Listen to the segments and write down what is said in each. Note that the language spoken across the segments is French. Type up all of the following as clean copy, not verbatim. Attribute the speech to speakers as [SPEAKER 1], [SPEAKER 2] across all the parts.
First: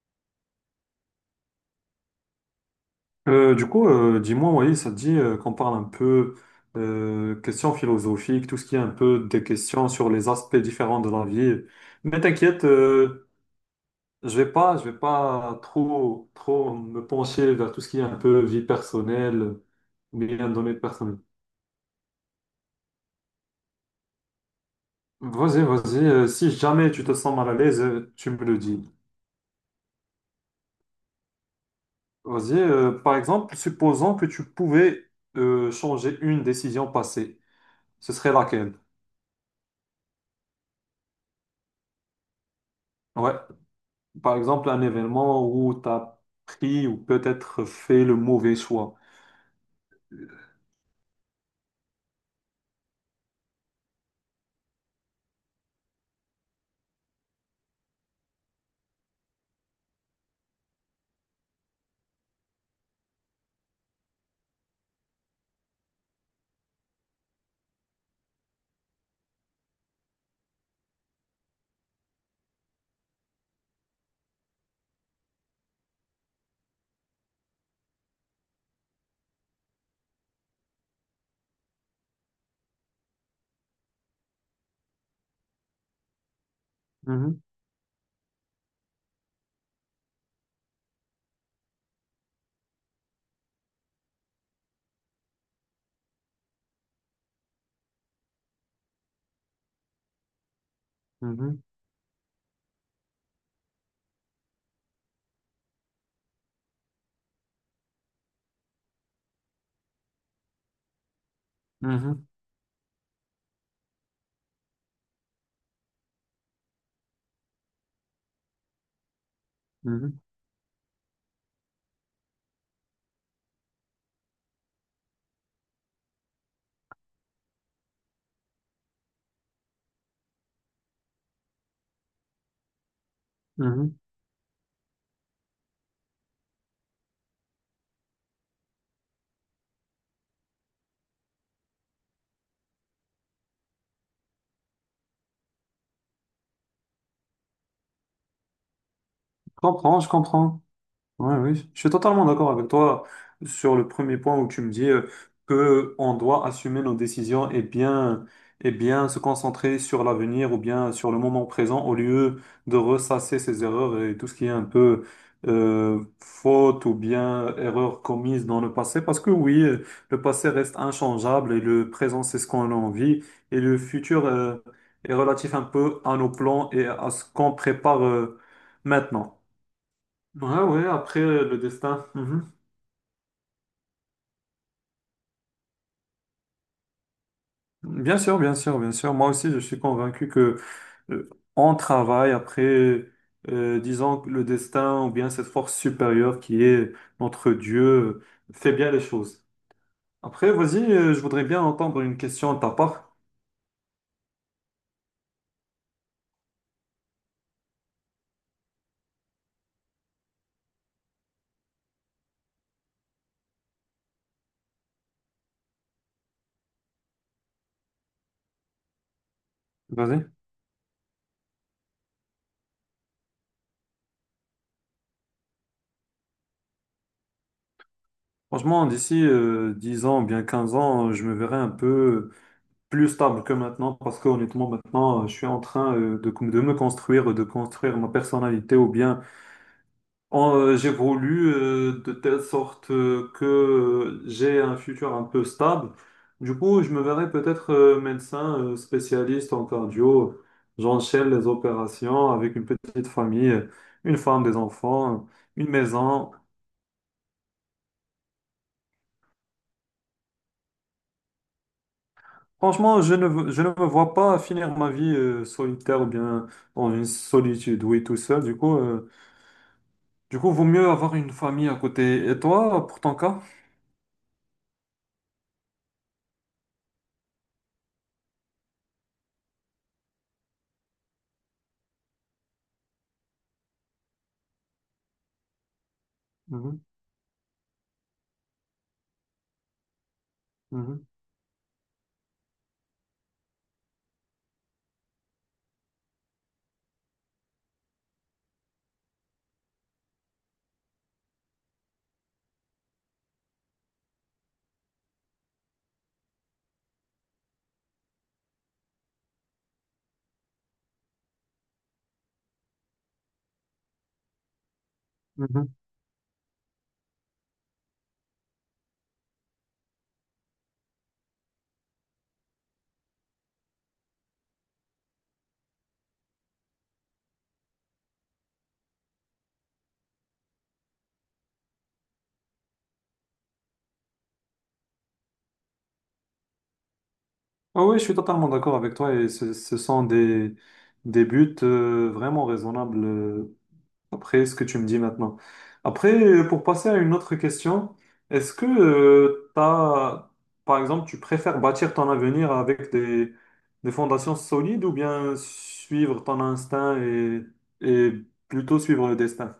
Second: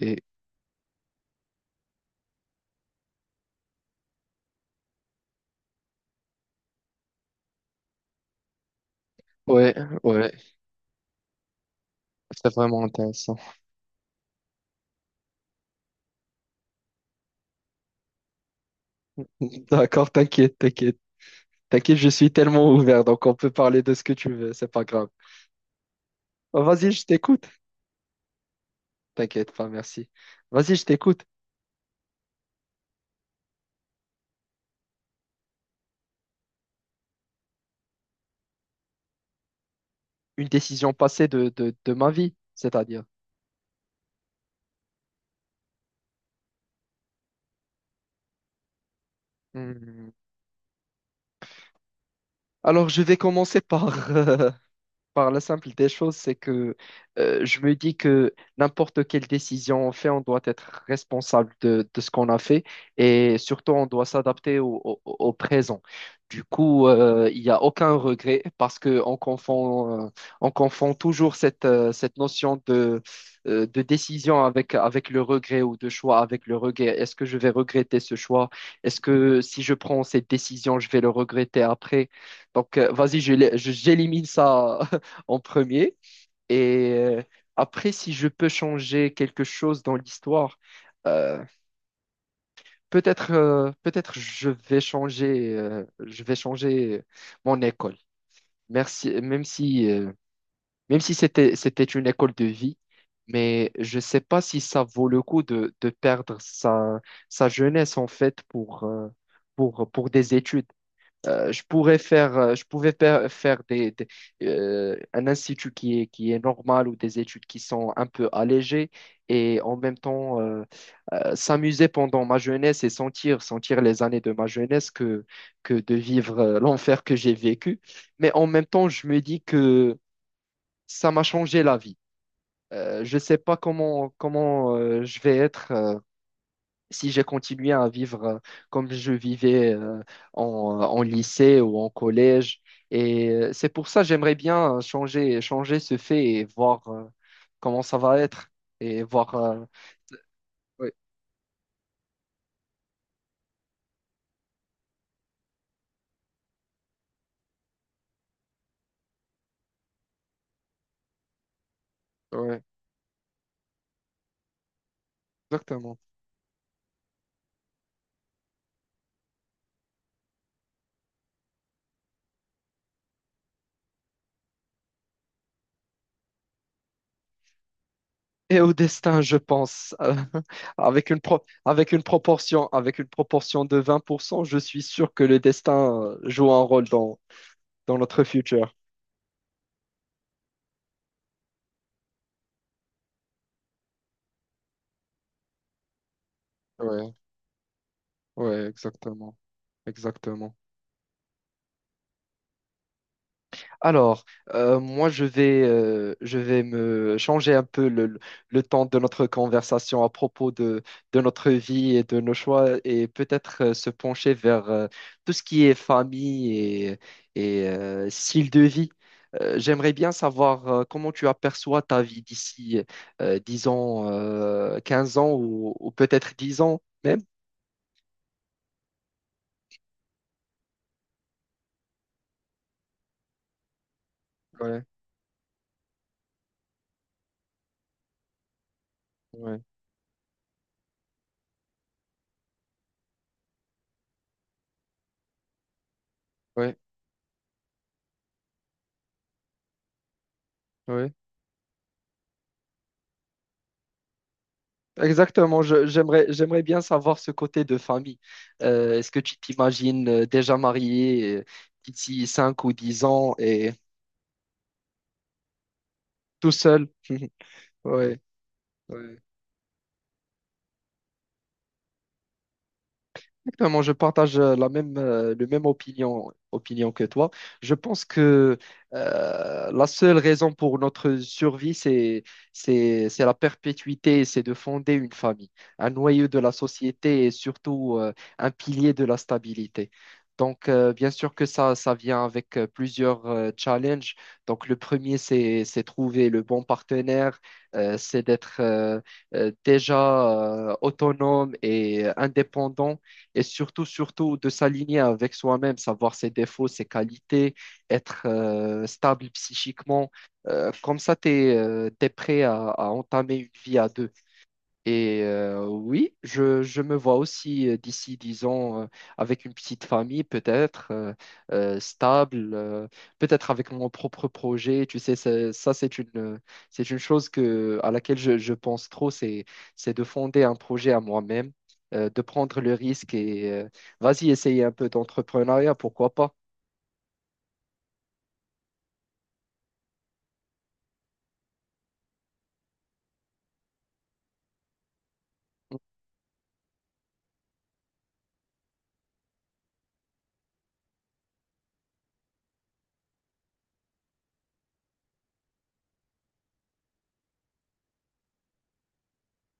[SPEAKER 1] Et
[SPEAKER 2] Dis-moi, oui, ça te dit qu'on parle un peu questions philosophiques, tout ce qui est un peu des
[SPEAKER 1] ouais,
[SPEAKER 2] questions sur les
[SPEAKER 1] ouais,
[SPEAKER 2] aspects différents de la vie. Mais
[SPEAKER 1] c'est
[SPEAKER 2] t'inquiète,
[SPEAKER 1] vraiment intéressant.
[SPEAKER 2] je vais pas trop me pencher vers tout ce qui est un peu vie personnelle,
[SPEAKER 1] D'accord,
[SPEAKER 2] ou bien
[SPEAKER 1] t'inquiète,
[SPEAKER 2] données
[SPEAKER 1] t'inquiète.
[SPEAKER 2] personnelles.
[SPEAKER 1] T'inquiète, je suis tellement ouvert, donc on peut parler de ce que tu veux, c'est pas grave.
[SPEAKER 2] Vas-y, vas-y. Si
[SPEAKER 1] Oh, vas-y,
[SPEAKER 2] jamais
[SPEAKER 1] je
[SPEAKER 2] tu te sens
[SPEAKER 1] t'écoute.
[SPEAKER 2] mal à l'aise, tu me le dis.
[SPEAKER 1] T'inquiète pas, merci. Vas-y, je t'écoute.
[SPEAKER 2] Vas-y. Par exemple, supposons que tu pouvais changer une décision passée, ce serait laquelle?
[SPEAKER 1] Une décision passée de ma vie, c'est-à-dire.
[SPEAKER 2] Ouais. Par exemple, un événement où tu as pris ou peut-être fait le mauvais choix.
[SPEAKER 1] Hmm. Alors, je vais commencer par la simple des choses, c'est que je me dis que n'importe quelle décision on fait, on doit être responsable de ce qu'on a fait et surtout on doit s'adapter au présent. Du coup, il n'y a aucun regret parce qu'on confond toujours cette notion de décision avec le regret ou de choix avec le regret. Est-ce que je vais regretter ce choix? Est-ce que si je prends cette décision, je vais le regretter après? Donc, vas-y, j'élimine ça en premier. Et euh,
[SPEAKER 2] Mhm,
[SPEAKER 1] Après, si je peux changer quelque chose dans l'histoire, euh, peut-être je vais changer mon école. Merci, même si
[SPEAKER 2] mhm,
[SPEAKER 1] c'était une école de vie, mais je ne sais pas si ça vaut le coup de perdre sa jeunesse en fait pour des études. Je pourrais
[SPEAKER 2] mhm,
[SPEAKER 1] faire, je pouvais pa- faire un institut qui est normal ou des études qui sont un peu allégées et en même
[SPEAKER 2] mhm,
[SPEAKER 1] temps s'amuser pendant ma jeunesse et sentir les années de ma jeunesse que de vivre l'enfer que j'ai vécu. Mais en même temps, je me dis que ça m'a changé la vie. Je ne sais pas
[SPEAKER 2] mhm.
[SPEAKER 1] comment je vais être, si j'ai continué à vivre comme je vivais en lycée ou en collège. Et c'est pour ça que j'aimerais bien changer ce fait et voir comment ça va être. Et voir.
[SPEAKER 2] Je comprends, je comprends.
[SPEAKER 1] Ouais,
[SPEAKER 2] Ouais, oui, je suis totalement d'accord avec toi sur le premier point où tu me dis que on doit assumer nos décisions et bien se concentrer sur l'avenir ou bien sur le moment présent au lieu
[SPEAKER 1] ouais,
[SPEAKER 2] de ressasser ses erreurs et tout ce qui est un peu
[SPEAKER 1] exactement.
[SPEAKER 2] faute ou bien erreur commise dans le passé. Parce que oui, le passé reste inchangeable et le présent, c'est ce qu'on a envie et le futur est relatif un peu à nos plans et à ce qu'on prépare
[SPEAKER 1] Et au destin,
[SPEAKER 2] maintenant.
[SPEAKER 1] je pense,
[SPEAKER 2] Ouais, ouais,
[SPEAKER 1] avec une
[SPEAKER 2] après
[SPEAKER 1] pro-
[SPEAKER 2] le destin. Mhm.
[SPEAKER 1] avec une proportion de 20% je suis sûr que le destin joue un rôle dans
[SPEAKER 2] Bien
[SPEAKER 1] notre
[SPEAKER 2] sûr, bien
[SPEAKER 1] futur.
[SPEAKER 2] sûr, bien sûr. Moi aussi, je suis convaincu que euh, on travaille après, disons, que le destin ou bien cette force supérieure qui est
[SPEAKER 1] Ouais,
[SPEAKER 2] notre Dieu
[SPEAKER 1] ouais,
[SPEAKER 2] fait bien les
[SPEAKER 1] exactement,
[SPEAKER 2] choses. Après,
[SPEAKER 1] exactement.
[SPEAKER 2] vas-y, je voudrais bien entendre une question de ta part.
[SPEAKER 1] Alors, moi, je vais me changer un peu le temps de notre conversation à propos de notre vie et de nos choix et peut-être se pencher vers tout ce qui est famille et style de vie. J'aimerais bien
[SPEAKER 2] Vas-y.
[SPEAKER 1] savoir comment tu aperçois ta vie d'ici 10 ans, 15 ans ou peut-être 10 ans même.
[SPEAKER 2] Franchement, d'ici 10 ans, ou bien 15 ans, je me verrai un peu plus stable que maintenant parce que honnêtement,
[SPEAKER 1] Ouais,
[SPEAKER 2] maintenant, je suis en train de me construire, de construire ma personnalité ou bien.
[SPEAKER 1] ouais,
[SPEAKER 2] J'évolue de telle sorte que j'ai un futur un peu stable. Du
[SPEAKER 1] ouais,
[SPEAKER 2] coup, je me verrai peut-être médecin spécialiste en cardio.
[SPEAKER 1] ouais.
[SPEAKER 2] J'enchaîne les opérations avec une petite famille, une femme, des enfants,
[SPEAKER 1] Exactement,
[SPEAKER 2] une maison.
[SPEAKER 1] j'aimerais bien savoir ce côté de famille. Est-ce que tu t'imagines déjà marié d'ici 5 ou
[SPEAKER 2] Franchement,
[SPEAKER 1] 10 ans
[SPEAKER 2] je ne
[SPEAKER 1] et
[SPEAKER 2] me vois pas finir ma vie solitaire ou bien
[SPEAKER 1] tout seul?
[SPEAKER 2] dans une solitude, oui, tout
[SPEAKER 1] Ouais,
[SPEAKER 2] seul. Du coup, euh,
[SPEAKER 1] ouais.
[SPEAKER 2] du coup, vaut mieux avoir une famille à côté. Et toi, pour ton cas?
[SPEAKER 1] Exactement, je partage la le même opinion, opinion que toi. Je pense que la seule raison pour notre survie, c'est la perpétuité, c'est de fonder une famille, un noyau de la
[SPEAKER 2] Mhm,
[SPEAKER 1] société et surtout un pilier de la stabilité. Donc,
[SPEAKER 2] mhm,
[SPEAKER 1] bien sûr que ça vient avec plusieurs challenges. Donc, le premier, c'est trouver le bon partenaire, c'est d'être déjà autonome et indépendant et surtout de s'aligner avec soi-même, savoir ses défauts, ses qualités, être stable psychiquement. Comme ça, tu es prêt à entamer une vie à deux. Et
[SPEAKER 2] mhm.
[SPEAKER 1] oui, je me vois aussi d'ici 10 ans, avec une petite famille, peut-être stable, peut-être avec mon propre projet. Tu sais, c'est une chose à laquelle je pense trop, c'est de fonder un projet à moi-même, de prendre le risque et vas-y, essayer un peu d'entrepreneuriat, pourquoi pas.
[SPEAKER 2] Ah oui, je suis totalement d'accord avec toi et ce sont des buts vraiment raisonnables après ce que tu me dis maintenant. Après, pour passer à une autre question, est-ce que par exemple, tu préfères bâtir ton avenir avec des fondations solides ou bien suivre ton instinct et plutôt suivre le destin?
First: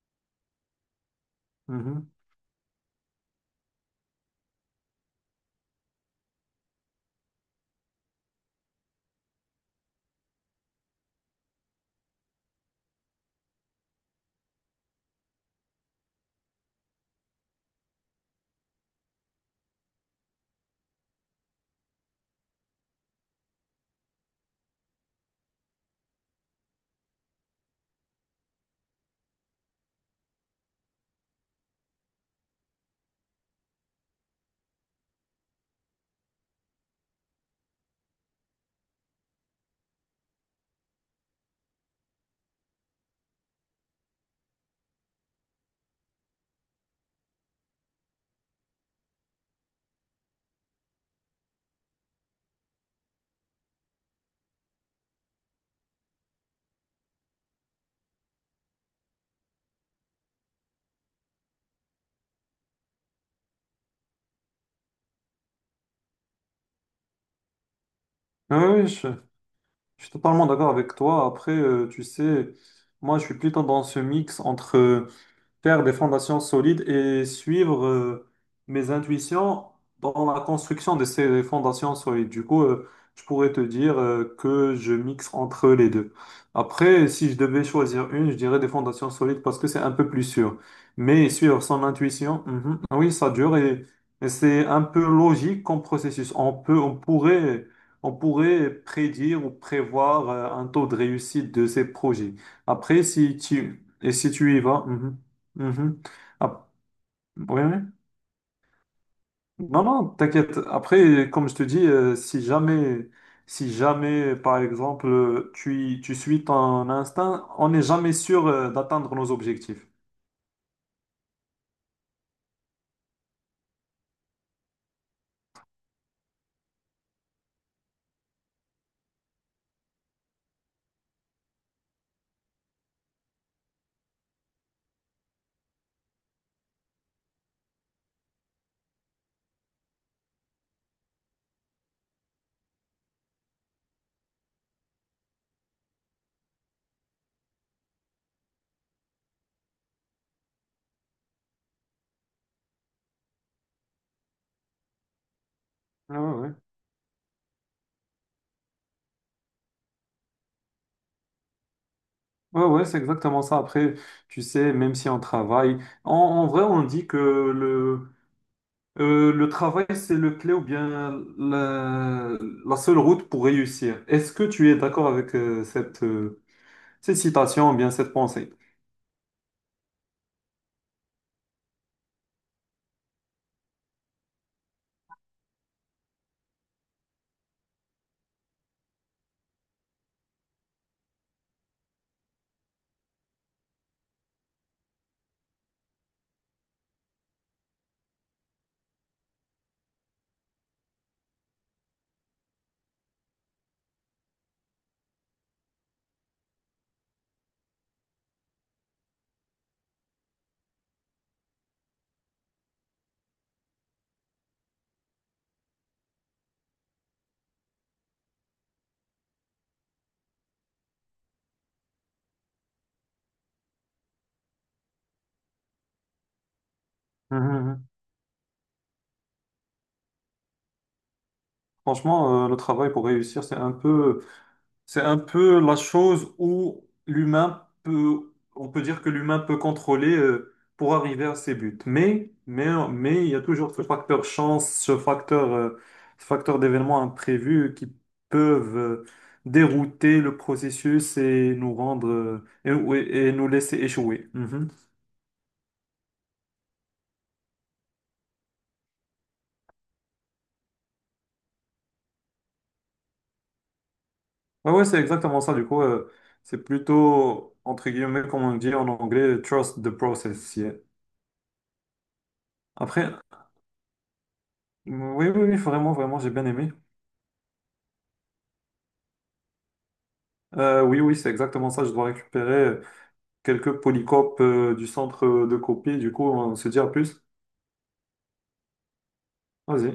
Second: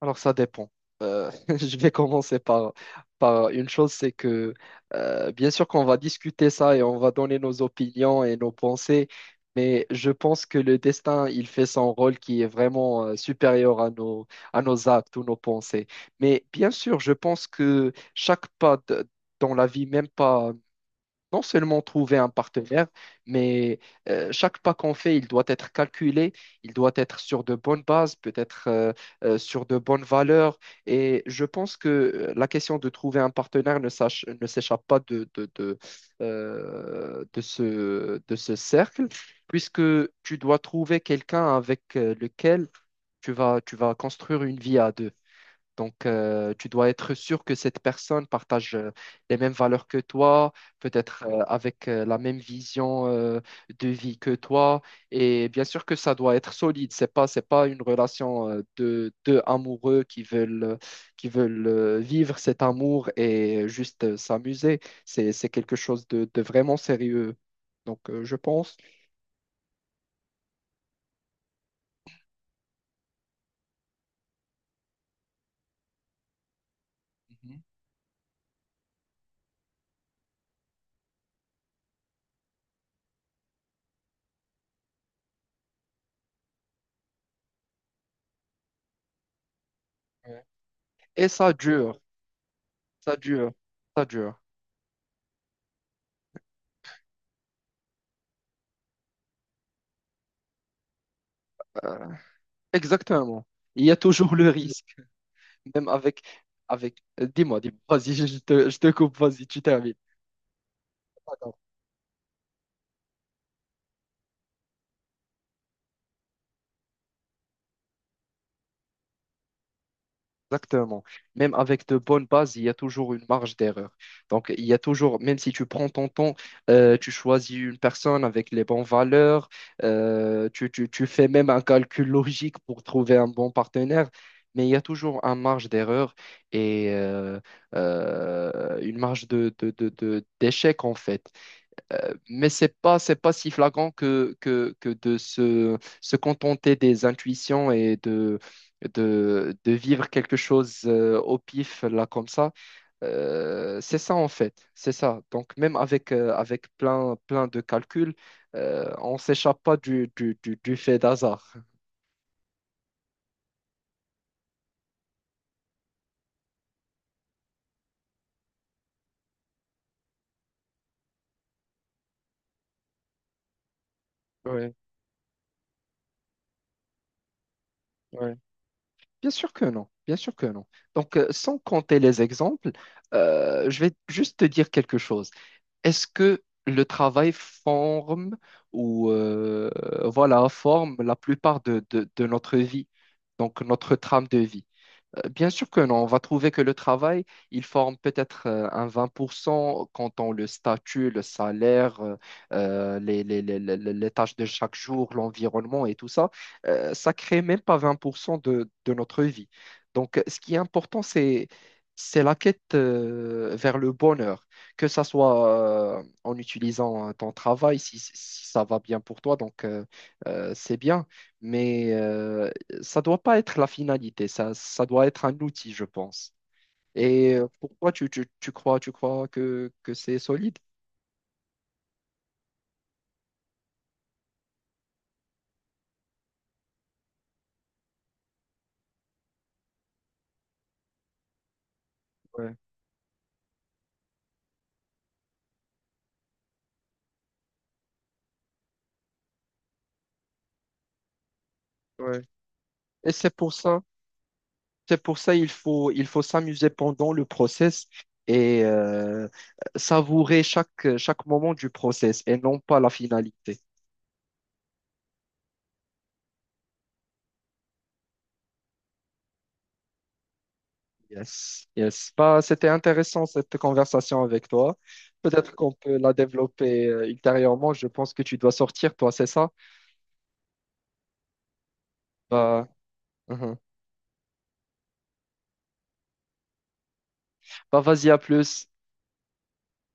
[SPEAKER 1] Alors ça dépend. Euh, je vais
[SPEAKER 2] Mhm.
[SPEAKER 1] commencer par une chose, c'est que bien sûr qu'on va discuter ça et on va donner nos opinions et nos pensées, mais je pense que le destin, il fait son rôle qui est vraiment supérieur à nos actes ou nos pensées. Mais bien sûr, je pense que chaque pas dans la vie, même pas non seulement trouver un partenaire, mais chaque pas qu'on fait, il doit être calculé, il doit être sur de bonnes bases, peut-être sur de bonnes valeurs. Et je pense que la question de trouver un partenaire ne s'échappe pas de ce cercle, puisque tu dois trouver quelqu'un avec lequel tu vas construire une vie à deux. Donc, tu dois être sûr que cette personne partage les mêmes valeurs que toi, peut-être avec la même vision de vie que toi. Et bien sûr que ça doit être solide. C'est pas une relation de deux amoureux qui veulent vivre cet amour et juste s'amuser. C'est quelque chose de vraiment sérieux. Donc, je
[SPEAKER 2] Oui,
[SPEAKER 1] pense.
[SPEAKER 2] oui, je suis totalement d'accord avec toi. Après, tu sais, moi, je suis plutôt dans ce mix entre faire des fondations solides et
[SPEAKER 1] Mhm.
[SPEAKER 2] suivre mes intuitions dans la construction de ces fondations solides. Du coup, je pourrais te dire que je mixe entre les deux. Après, si je devais choisir une, je dirais des fondations solides parce que c'est un peu plus
[SPEAKER 1] Ouais.
[SPEAKER 2] sûr.
[SPEAKER 1] Et
[SPEAKER 2] Mais
[SPEAKER 1] ça
[SPEAKER 2] suivre son
[SPEAKER 1] dure,
[SPEAKER 2] intuition, mhm, oui,
[SPEAKER 1] ça
[SPEAKER 2] ça
[SPEAKER 1] dure,
[SPEAKER 2] dure
[SPEAKER 1] ça
[SPEAKER 2] et
[SPEAKER 1] dure.
[SPEAKER 2] c'est un peu logique comme processus. On pourrait prédire ou prévoir un taux de réussite de ces
[SPEAKER 1] Euh,
[SPEAKER 2] projets. Après, si
[SPEAKER 1] Exactement.
[SPEAKER 2] tu,
[SPEAKER 1] Il y a
[SPEAKER 2] et si
[SPEAKER 1] toujours le
[SPEAKER 2] tu y vas,
[SPEAKER 1] risque.
[SPEAKER 2] mhm.
[SPEAKER 1] Même
[SPEAKER 2] Mhm.
[SPEAKER 1] avec,
[SPEAKER 2] Ah,
[SPEAKER 1] avec, euh, dis-moi,
[SPEAKER 2] oui,
[SPEAKER 1] dis-moi,
[SPEAKER 2] oui.
[SPEAKER 1] vas-y, je te, coupe, vas-y, tu
[SPEAKER 2] Non,
[SPEAKER 1] termines.
[SPEAKER 2] non, t'inquiète. Après, comme
[SPEAKER 1] D'accord.
[SPEAKER 2] je te dis, si jamais, par exemple, tu suis ton instinct, on n'est jamais sûr, d'atteindre nos objectifs.
[SPEAKER 1] Exactement. Même avec de bonnes bases, il y a toujours une marge d'erreur. Donc, il y a toujours, même si tu prends ton temps, tu choisis une personne avec les bonnes valeurs, tu fais même un calcul logique pour trouver un bon partenaire, mais il y a toujours une marge d'erreur et une marge d'échec, en fait. Mais c'est pas si flagrant que de se contenter des intuitions et de vivre quelque chose au pif là comme ça. C'est ça en fait c'est ça, donc même avec
[SPEAKER 2] Ah ouais, ouais.
[SPEAKER 1] avec plein plein de calculs on s'échappe pas du fait d'hasard.
[SPEAKER 2] Ouais, ouais, c'est exactement ça. Après, tu sais, même si on travaille, en vrai, on dit que le travail, c'est le clé ou bien la, la seule route pour réussir. Est-ce que tu
[SPEAKER 1] Ouais,
[SPEAKER 2] es d'accord avec, cette citation ou bien cette
[SPEAKER 1] ouais.
[SPEAKER 2] pensée?
[SPEAKER 1] Bien sûr que non, bien sûr que non. Donc, sans compter les exemples, je vais juste te dire quelque chose. Est-ce que le travail forme ou voilà, forme la plupart de notre vie, donc notre trame de vie? Bien sûr que non, on va trouver que le travail, il forme peut-être un 20% quand on le statut, le salaire, les tâches de chaque jour, l'environnement et tout ça. Ça crée même pas 20% de notre vie. Donc, ce qui est important, c'est la quête vers le bonheur, que ça soit en utilisant ton travail, si ça va bien pour toi, donc c'est bien. Mais ça doit pas être la finalité, ça doit être un outil, je pense. Et pourquoi tu crois, que c'est solide?
[SPEAKER 2] Franchement, le travail pour réussir, c'est un peu la chose où on peut dire que l'humain peut contrôler, pour arriver à ses buts. Mais,
[SPEAKER 1] Ouais,
[SPEAKER 2] mais, mais il y a toujours ce facteur chance, ce facteur d'événements imprévus qui peuvent, dérouter le processus et nous rendre,
[SPEAKER 1] ouais.
[SPEAKER 2] ouais,
[SPEAKER 1] Et c'est
[SPEAKER 2] nous
[SPEAKER 1] pour
[SPEAKER 2] laisser
[SPEAKER 1] ça,
[SPEAKER 2] échouer. Mhm.
[SPEAKER 1] c'est pour ça il faut s'amuser pendant le process et savourer chaque moment du process et non pas la finalité.
[SPEAKER 2] Ouais, ouais, c'est exactement ça. Du coup, c'est plutôt, entre guillemets, comme on dit en anglais, trust the process. Yeah.
[SPEAKER 1] Yes, yes. Bah, c'était
[SPEAKER 2] Après,
[SPEAKER 1] intéressant cette conversation avec toi.
[SPEAKER 2] oui, oui,
[SPEAKER 1] Peut-être
[SPEAKER 2] oui,
[SPEAKER 1] qu'on
[SPEAKER 2] vraiment,
[SPEAKER 1] peut la
[SPEAKER 2] vraiment, j'ai bien aimé.
[SPEAKER 1] développer ultérieurement. Je pense que tu dois sortir, toi, c'est ça?
[SPEAKER 2] Oui, oui, c'est exactement ça. Je dois
[SPEAKER 1] Bah,
[SPEAKER 2] récupérer
[SPEAKER 1] mhm.
[SPEAKER 2] quelques polycopes du centre de copie. Du coup, on se dit à plus.
[SPEAKER 1] Bah, vas-y, à plus.
[SPEAKER 2] Vas-y.